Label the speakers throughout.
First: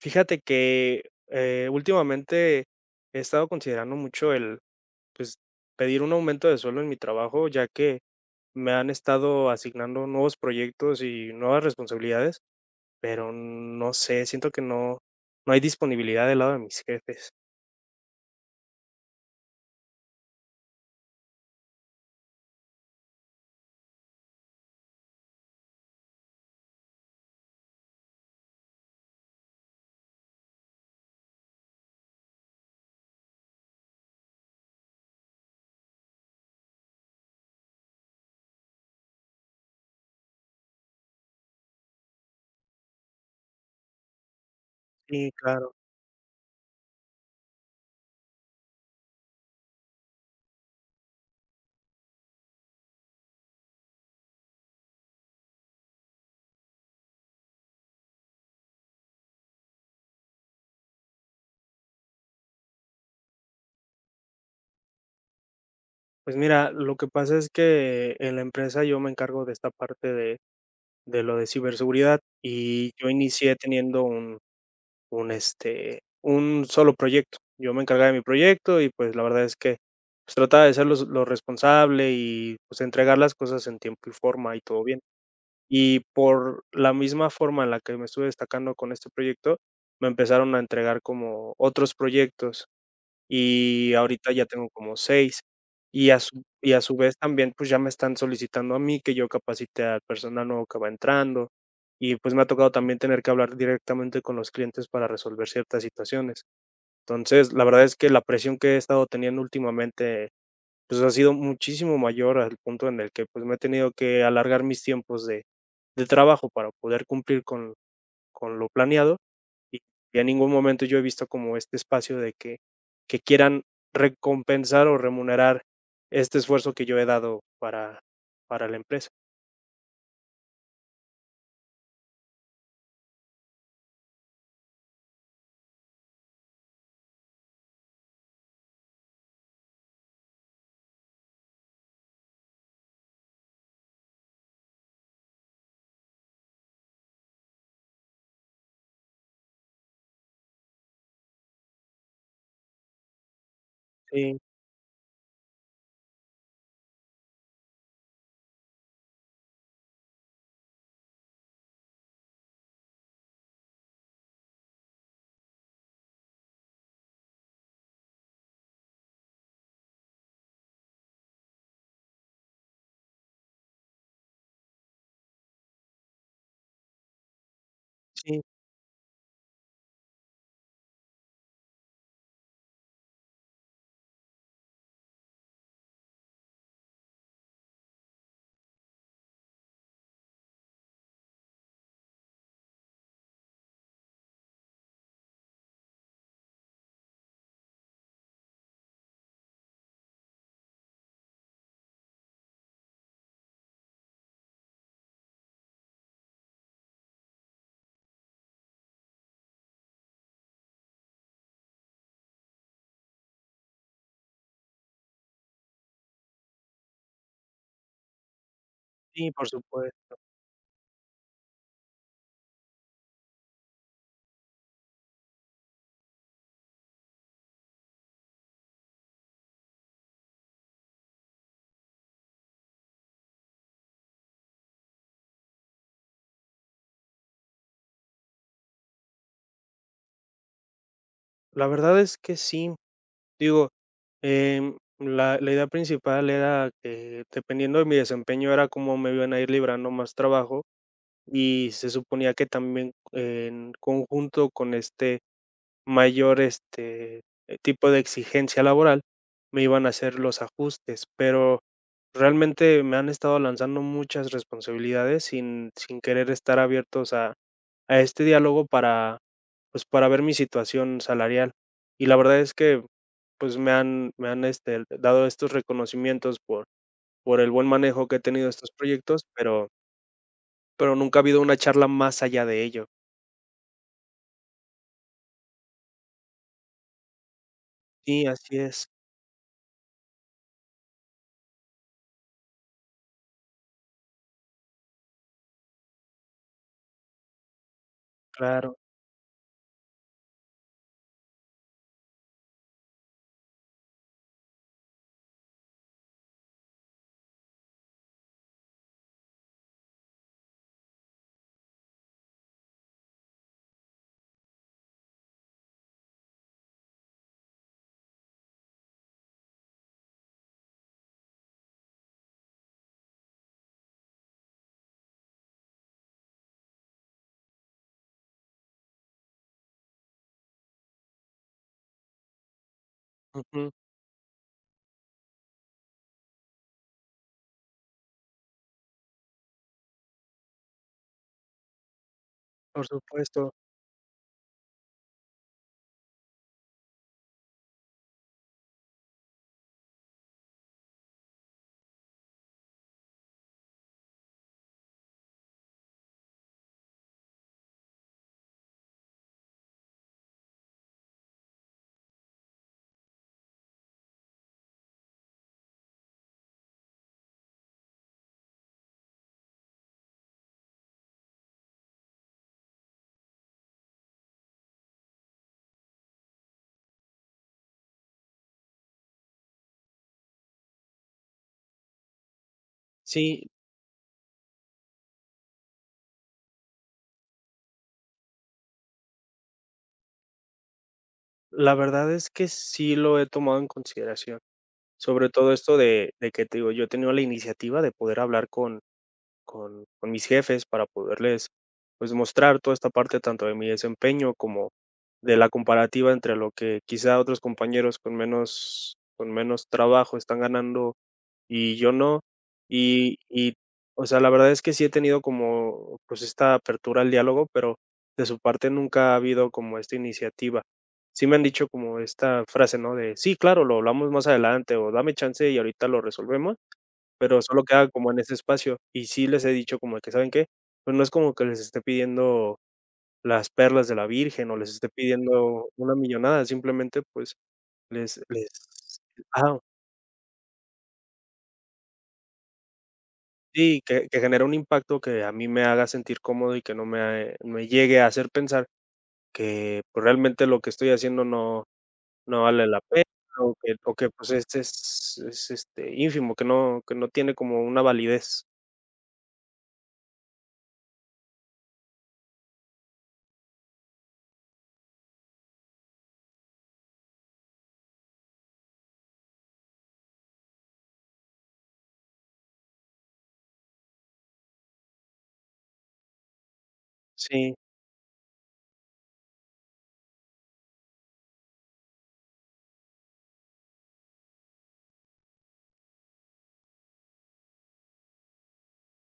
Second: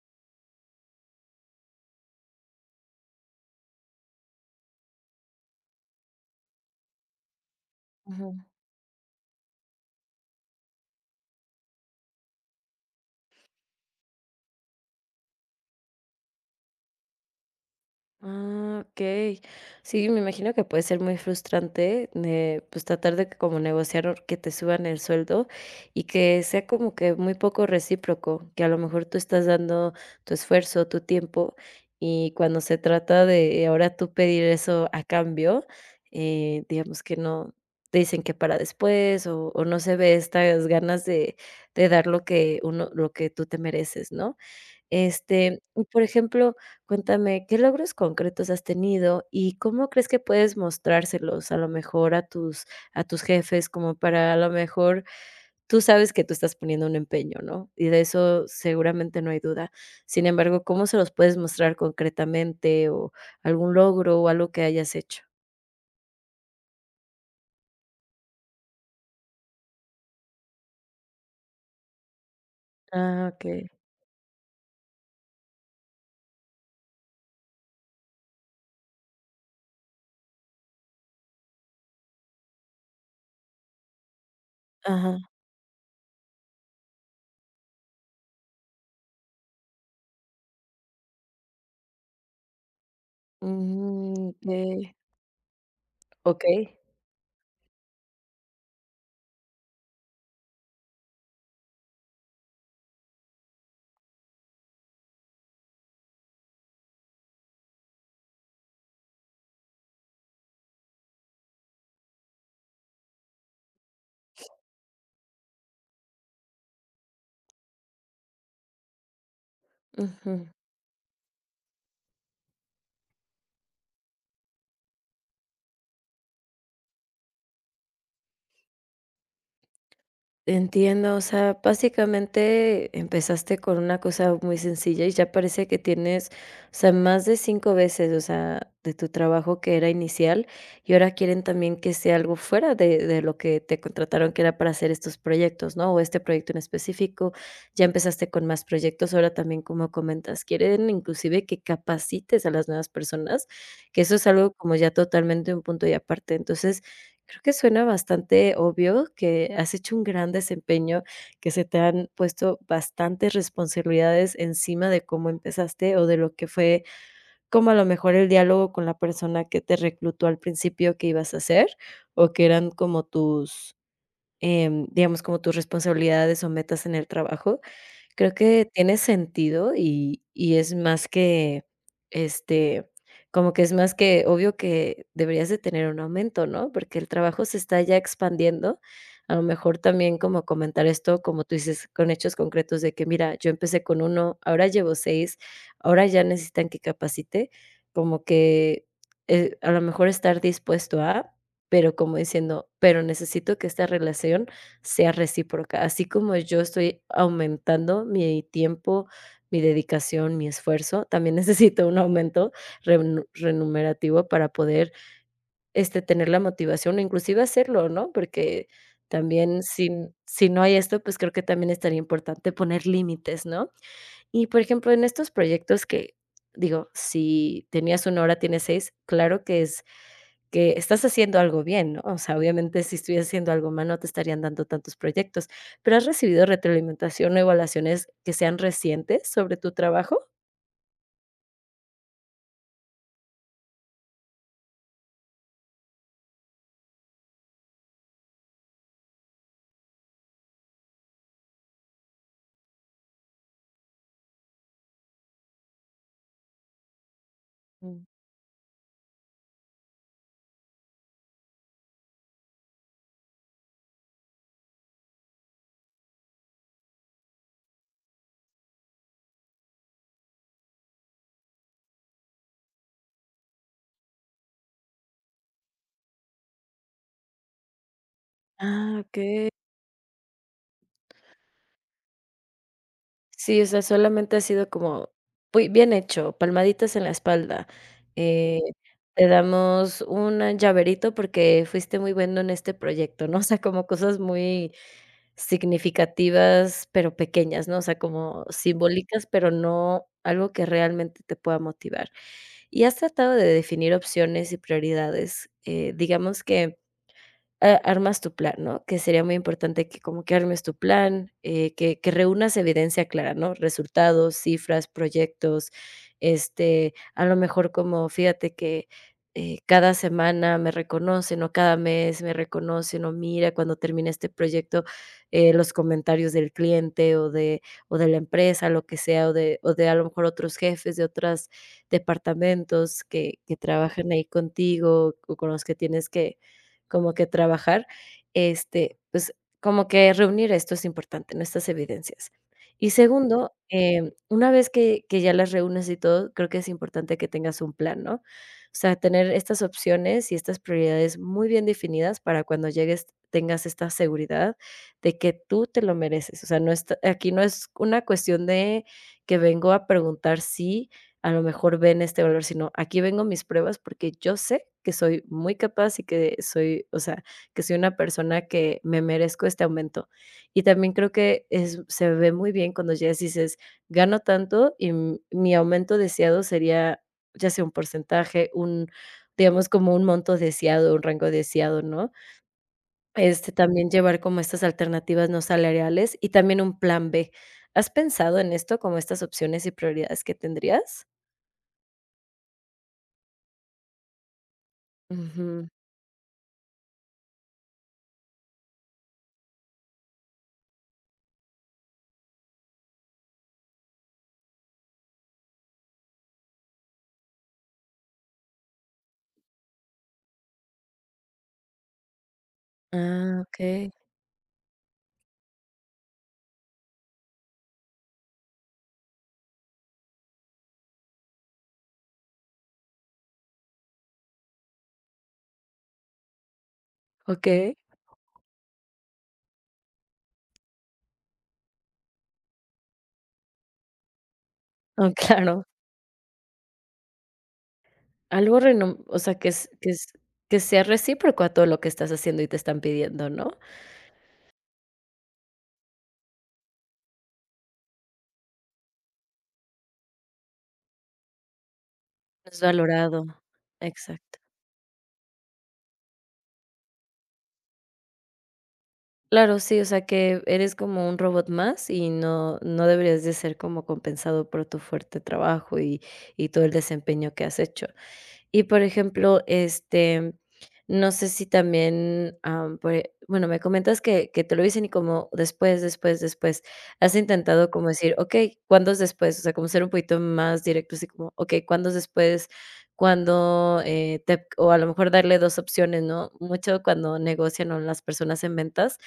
Speaker 1: Fíjate que, últimamente he estado considerando mucho el, pues, pedir un aumento de sueldo en mi trabajo, ya que
Speaker 2: Ajá.
Speaker 1: me han estado asignando nuevos proyectos y nuevas responsabilidades, pero no sé, siento que no hay disponibilidad del lado de mis jefes.
Speaker 2: Ah, okey. Sí, me imagino que puede ser muy frustrante, pues, tratar de como negociar or que te suban el sueldo y que sea como que muy poco recíproco, que a lo mejor tú estás dando tu esfuerzo, tu tiempo, y cuando se trata de ahora tú pedir eso a cambio, digamos que no te dicen que para después o no se ve estas ganas de dar lo que uno lo que tú te mereces, ¿no?
Speaker 1: Sí,
Speaker 2: Este,
Speaker 1: claro.
Speaker 2: y por ejemplo, cuéntame, ¿qué logros concretos has tenido y cómo crees que puedes mostrárselos a lo mejor a tus jefes? Como para a lo mejor tú sabes que tú estás poniendo un empeño, ¿no? Y de eso seguramente no hay duda. Sin embargo, ¿cómo se los puedes mostrar concretamente o algún logro o algo que hayas hecho?
Speaker 1: Pues mira, lo que pasa es que en la empresa yo me encargo de esta parte de lo de ciberseguridad, y yo
Speaker 2: Ah,
Speaker 1: inicié
Speaker 2: okey.
Speaker 1: teniendo un un solo proyecto. Yo me encargaba de mi proyecto y pues la verdad es que pues, trataba de ser responsable y pues entregar las cosas en tiempo y forma y todo bien.
Speaker 2: Ajá.
Speaker 1: Y por la misma forma en la que me estuve destacando con este proyecto, me empezaron a entregar como otros proyectos y
Speaker 2: Mm,
Speaker 1: ahorita ya tengo
Speaker 2: okey.
Speaker 1: como seis. Y a su
Speaker 2: Okey.
Speaker 1: y a su vez también, pues, ya me están solicitando a mí que yo capacite al personal nuevo que va entrando, y, pues, me ha tocado también tener que hablar directamente con los clientes para resolver ciertas situaciones. Entonces, la verdad es que la presión que he estado teniendo últimamente, pues, ha sido muchísimo mayor al punto en el que, pues, me he tenido que alargar mis tiempos de trabajo para poder cumplir con lo planeado y y en
Speaker 2: Ujú.
Speaker 1: ningún momento yo he visto como este espacio de que quieran recompensar o remunerar este esfuerzo que yo he dado para la empresa.
Speaker 2: Entiendo, o sea, básicamente empezaste con una cosa muy sencilla y ya parece que tienes, o sea, más de 5 veces, o sea, de tu trabajo que era inicial y ahora quieren también que sea algo fuera de lo que te contrataron, que era para hacer estos proyectos, ¿no? O este proyecto en específico. Ya empezaste con más proyectos, ahora también, como comentas, quieren inclusive que capacites a las nuevas personas, que eso es
Speaker 1: Sí,
Speaker 2: algo como ya totalmente un punto y aparte. Entonces, creo que suena bastante obvio que has hecho un gran desempeño, que se te han puesto bastantes responsabilidades encima de cómo empezaste o de lo que fue, como a lo mejor el diálogo con la persona que te reclutó al principio que ibas a hacer o que eran como tus, digamos, como tus responsabilidades o metas en el trabajo. Creo
Speaker 1: sí,
Speaker 2: que tiene sentido y es más que, este, como que es más que obvio que deberías de tener un aumento, ¿no? Porque el trabajo se está ya expandiendo. A lo mejor también como comentar esto, como tú dices, con hechos concretos de que: "Mira, yo empecé con uno ahora llevo 6 ahora ya necesitan que capacite", como que, a lo mejor estar dispuesto a, pero como diciendo: "Pero necesito que esta relación sea recíproca, así como yo estoy aumentando mi tiempo, mi dedicación, mi esfuerzo, también necesito un aumento renu remunerativo para poder, este, tener la motivación, o inclusive hacerlo, ¿no? Porque
Speaker 1: sí, por
Speaker 2: también si
Speaker 1: supuesto.
Speaker 2: si no hay esto, pues, creo que también estaría importante poner límites, ¿no? Y, por ejemplo, en estos proyectos que, digo, si tenías una hora, tienes 6 claro que es que estás haciendo algo bien, ¿no? O sea, obviamente, si estuvieras haciendo algo mal, no te estarían dando tantos proyectos, pero, ¿has recibido retroalimentación o evaluaciones que sean recientes sobre tu trabajo?
Speaker 1: La verdad es que sí. Digo, la idea principal era que, dependiendo de mi desempeño, era cómo me iban a ir librando más trabajo, y se suponía que también en conjunto con este mayor, tipo de
Speaker 2: Mm.
Speaker 1: exigencia laboral, me iban a hacer los ajustes, pero realmente me han estado lanzando muchas responsabilidades sin querer estar abiertos a este diálogo para, pues, para ver mi situación salarial. Y la verdad es que, pues, dado estos reconocimientos por el buen manejo que he tenido de estos
Speaker 2: Ah,
Speaker 1: proyectos,
Speaker 2: okey.
Speaker 1: pero nunca ha habido una charla más allá de ello.
Speaker 2: Sí, o sea, solamente ha sido como, uy, bien hecho, palmaditas en la espalda,
Speaker 1: Sí, así
Speaker 2: eh,
Speaker 1: es,
Speaker 2: te damos un llaverito porque fuiste muy bueno en este proyecto, ¿no? O sea, como cosas muy significativas, pero pequeñas, ¿no? O sea, como
Speaker 1: claro.
Speaker 2: simbólicas, pero no algo que realmente te pueda motivar. ¿Y has tratado de definir opciones y prioridades? Digamos que a armas tu plan, ¿no? Que sería muy importante que como que armes tu plan, que reúnas evidencia clara, ¿no? Resultados, cifras, proyectos, este, a lo mejor como fíjate que, cada semana me reconocen o cada mes me reconocen o mira cuando termine este proyecto, los comentarios del cliente o de la empresa, lo que sea, o de a lo mejor otros jefes de otros departamentos que
Speaker 1: Ujú,
Speaker 2: trabajan ahí contigo o con los que tienes que como que trabajar, este, pues, como que reunir esto es importante, ¿no? Estas evidencias.
Speaker 1: por
Speaker 2: Y
Speaker 1: supuesto.
Speaker 2: segundo, una vez que ya las reúnes y todo, creo que es importante que tengas un plan, ¿no? O sea, tener estas opciones y estas prioridades muy bien definidas para cuando llegues tengas esta seguridad de que tú te lo mereces. O sea, no está aquí no es una cuestión de que vengo a preguntar si a lo mejor ven este valor, sino aquí vengo mis pruebas porque yo sé que soy muy capaz y que soy, o sea, que soy una persona que me merezco este aumento. Y también creo que es, se ve muy bien cuando ya dices, gano tanto y mi aumento deseado sería ya sea un porcentaje, un, digamos, como un monto deseado, un rango deseado, ¿no? Este,
Speaker 1: Sí.
Speaker 2: también llevar como estas alternativas no salariales y también un plan B. ¿Has pensado en esto como estas opciones y prioridades que tendrías?
Speaker 1: La verdad es que sí lo he tomado en consideración, sobre todo
Speaker 2: Ujú.
Speaker 1: esto de que te digo, yo he tenido la iniciativa de poder hablar con mis jefes para poderles, pues, mostrar toda esta parte tanto de mi desempeño como de la comparativa entre lo que quizá otros compañeros con menos trabajo están ganando y yo no. Y
Speaker 2: Ah,
Speaker 1: y,
Speaker 2: okey,
Speaker 1: o sea, la verdad es que sí he tenido como, pues, esta apertura al diálogo, pero de su parte nunca ha habido como esta iniciativa. Sí me han dicho como esta frase, ¿no? De: "Sí, claro, lo hablamos más adelante", o "Dame chance y ahorita lo resolvemos", pero solo
Speaker 2: okey.
Speaker 1: queda como en ese espacio. Y sí les he dicho como que: "¿Saben qué? Pues, no es como que les esté pidiendo las perlas de la Virgen, o les esté
Speaker 2: Oh, claro.
Speaker 1: pidiendo una millonada, simplemente, pues, les".
Speaker 2: Algo renom o sea, que
Speaker 1: Ajá.
Speaker 2: es que es que sea recíproco a todo lo que estás haciendo y te están pidiendo, ¿no?
Speaker 1: Sí, que genere un impacto que a mí me haga sentir cómodo y que no me llegue a hacer pensar que, pues, realmente lo que estoy haciendo no
Speaker 2: Es
Speaker 1: vale la pena
Speaker 2: valorado.
Speaker 1: o que, pues,
Speaker 2: Exacto.
Speaker 1: este es ínfimo, que no tiene como una validez.
Speaker 2: Claro, sí, o sea, que eres como un robot más y no deberías de ser como compensado por tu fuerte trabajo y todo el desempeño que has hecho. Y, por ejemplo, este, no sé si también, pue bueno, me comentas que te lo dicen y como después, después, después. ¿Has
Speaker 1: Sí,
Speaker 2: intentado como decir: "Okey, cuándo es después?", o sea, como ser un poquito más directo, así como: "Okey, ¿cuándo es después?" cuando, te o a lo mejor darle 2 opciones, ¿no? Mucho cuando negocian, o las personas en ventas,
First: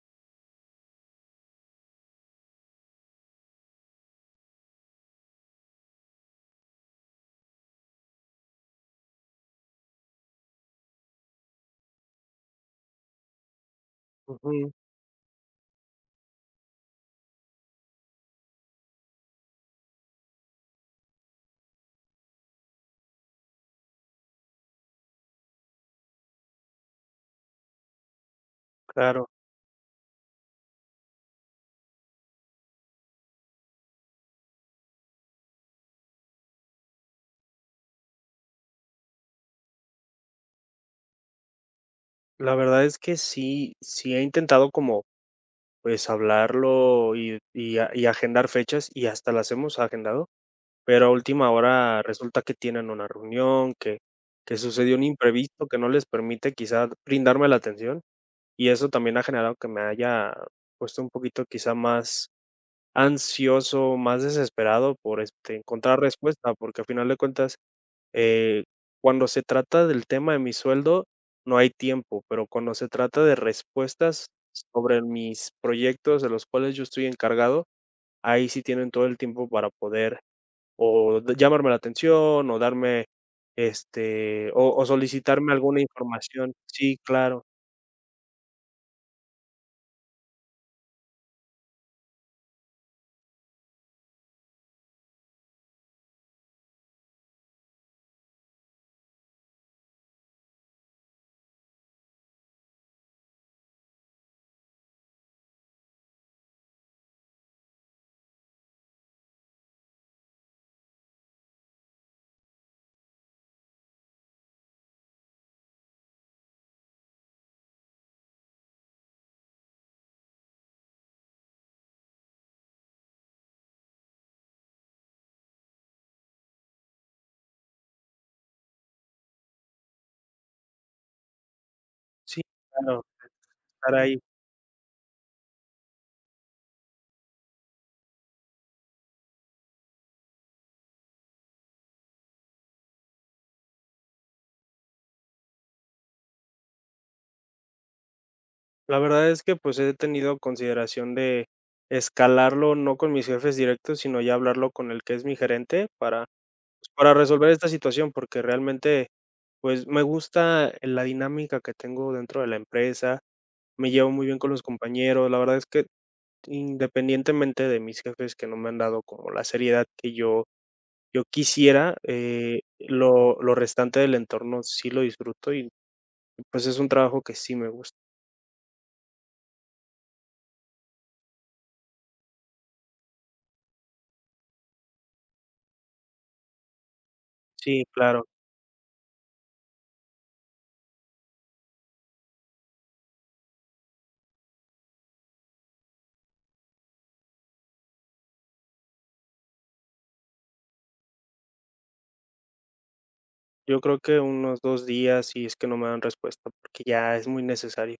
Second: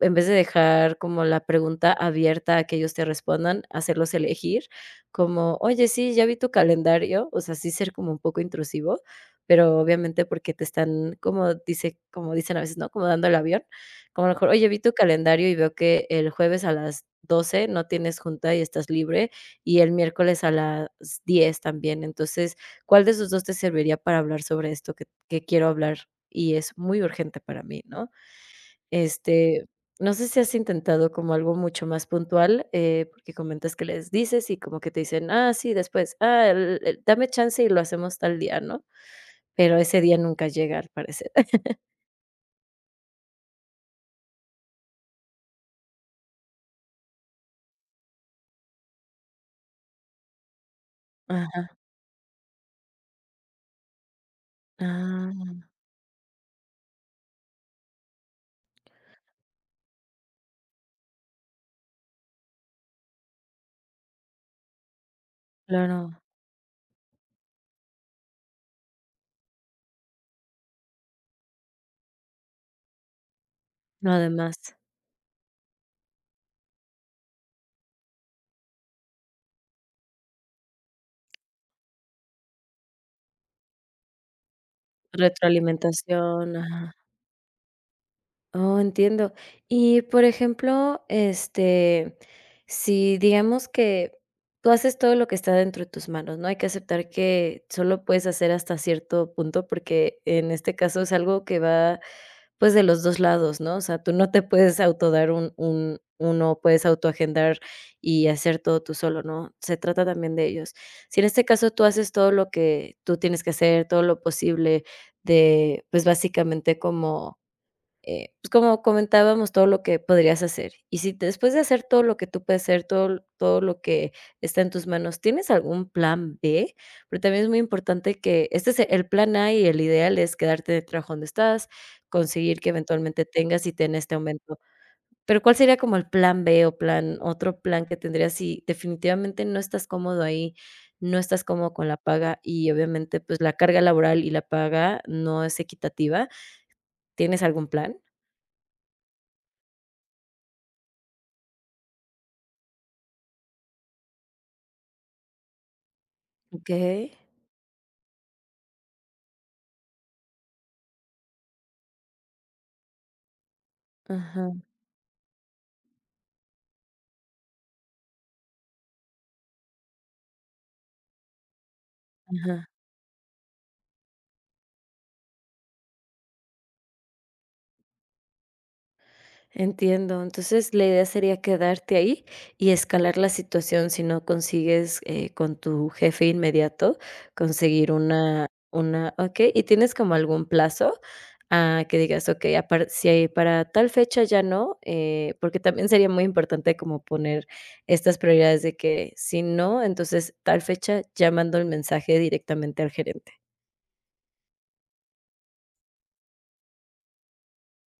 Speaker 2: en vez de dejar como la pregunta abierta a que ellos te respondan, hacerlos elegir, como: "Oye, sí, ya vi tu calendario", o sea, sí ser como un poco intrusivo, pero obviamente porque te están, como dice como dicen a veces, ¿no? Como dando el avión, como a lo mejor: "Oye,
Speaker 1: ujú,
Speaker 2: vi tu calendario y veo que el jueves a las 12 no tienes junta y estás libre, y el miércoles a las 10 también". Entonces, ¿cuál de esos 2 te serviría para hablar sobre esto que quiero hablar y es muy urgente para mí?", ¿no?
Speaker 1: claro.
Speaker 2: Este, no sé si has intentado como algo mucho más puntual, porque comentas que les dices y como que te dicen: "Ah, sí, después, ah, el dame chance y lo hacemos tal día", ¿no? Pero ese día nunca llega, al parecer.
Speaker 1: La verdad es que sí, sí he intentado como, pues, hablarlo y agendar fechas, y hasta las hemos agendado. Pero a última
Speaker 2: Ajá.
Speaker 1: hora resulta que tienen una reunión, que sucedió un
Speaker 2: Ah,
Speaker 1: imprevisto que no les permite quizá brindarme la atención, y eso también ha generado que me haya puesto un poquito quizá más ansioso, más desesperado por, encontrar
Speaker 2: claro.
Speaker 1: respuesta, porque al final de cuentas, eh, cuando se trata del tema de mi sueldo, no hay tiempo, pero cuando se trata de
Speaker 2: No,
Speaker 1: respuestas
Speaker 2: además,
Speaker 1: sobre mis proyectos de los cuales yo estoy encargado, ahí sí tienen todo el tiempo para poder o d llamarme la atención, o darme, o solicitarme alguna información.
Speaker 2: retroalimentación, ajá.
Speaker 1: Sí, claro.
Speaker 2: Oh, entiendo. Y, por ejemplo, este, si digamos que tú haces todo lo que está dentro de tus manos, ¿no? Hay que aceptar que solo puedes hacer hasta cierto punto, porque en este caso es algo que va, pues, de los 2 lados, ¿no? O sea, tú no te puedes autodar un uno puedes autoagendar y hacer todo tú solo, ¿no? Se trata también de ellos. Si en este caso tú haces todo lo que tú tienes que hacer, todo lo posible de, pues, básicamente como pues, como comentábamos, todo lo que podrías hacer. Y si te- después de hacer todo lo que tú puedes hacer, todo l- todo lo que está en tus manos, ¿tienes algún plan B? Pero también es muy importante que este es el plan A y el ideal es quedarte en el trabajo donde estás,
Speaker 1: Sí,
Speaker 2: conseguir que
Speaker 1: claro,
Speaker 2: eventualmente tengas y te den
Speaker 1: estar
Speaker 2: este
Speaker 1: ahí.
Speaker 2: aumento. Pero, ¿cuál sería como el plan B o plan otro plan que tendrías si definitivamente no estás cómodo ahí, no estás cómodo con la paga y obviamente, pues, la carga laboral y la paga no es equitativa? ¿Tienes algún plan?
Speaker 1: La verdad es que, pues, he tenido consideración de escalarlo, no con mis jefes directos, sino ya hablarlo con el que es mi gerente para, pues,
Speaker 2: Okey.
Speaker 1: para resolver esta situación, porque realmente, pues, me gusta la dinámica que tengo dentro de la empresa, me llevo muy bien
Speaker 2: Ajá,
Speaker 1: con los compañeros. La verdad es que independientemente de mis jefes que no me han dado como la seriedad que yo quisiera,
Speaker 2: ajá.
Speaker 1: lo restante del entorno sí lo disfruto y, pues, es un trabajo que sí me gusta.
Speaker 2: Entiendo. Entonces, la idea sería quedarte ahí y escalar la situación si no consigues, con tu jefe inmediato,
Speaker 1: Sí,
Speaker 2: conseguir
Speaker 1: claro.
Speaker 2: una okey, ¿y tienes como algún plazo? A que digas, okey, a par si hay para tal fecha ya no, porque también sería muy importante como poner estas prioridades de que si no, entonces tal fecha ya mando el mensaje directamente al gerente.
Speaker 1: Yo creo que unos 2 días, y es que no me dan respuesta, porque ya es muy necesario.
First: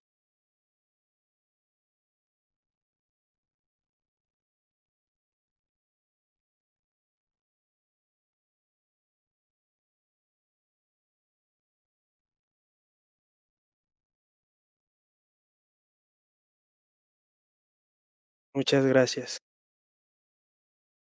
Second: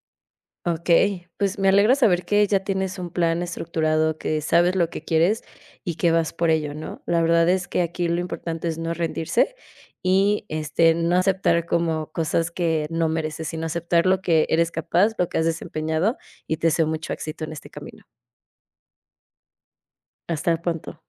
Speaker 2: Okey, pues me alegra saber que ya tienes un plan estructurado, que sabes lo que quieres y que vas por ello, ¿no? La verdad es que aquí lo importante es no rendirse y, este, no aceptar como cosas que no mereces, sino aceptar lo que eres capaz, lo que has desempeñado, y te deseo mucho éxito en este camino.
Speaker 1: Muchas gracias.
Speaker 2: Hasta pronto.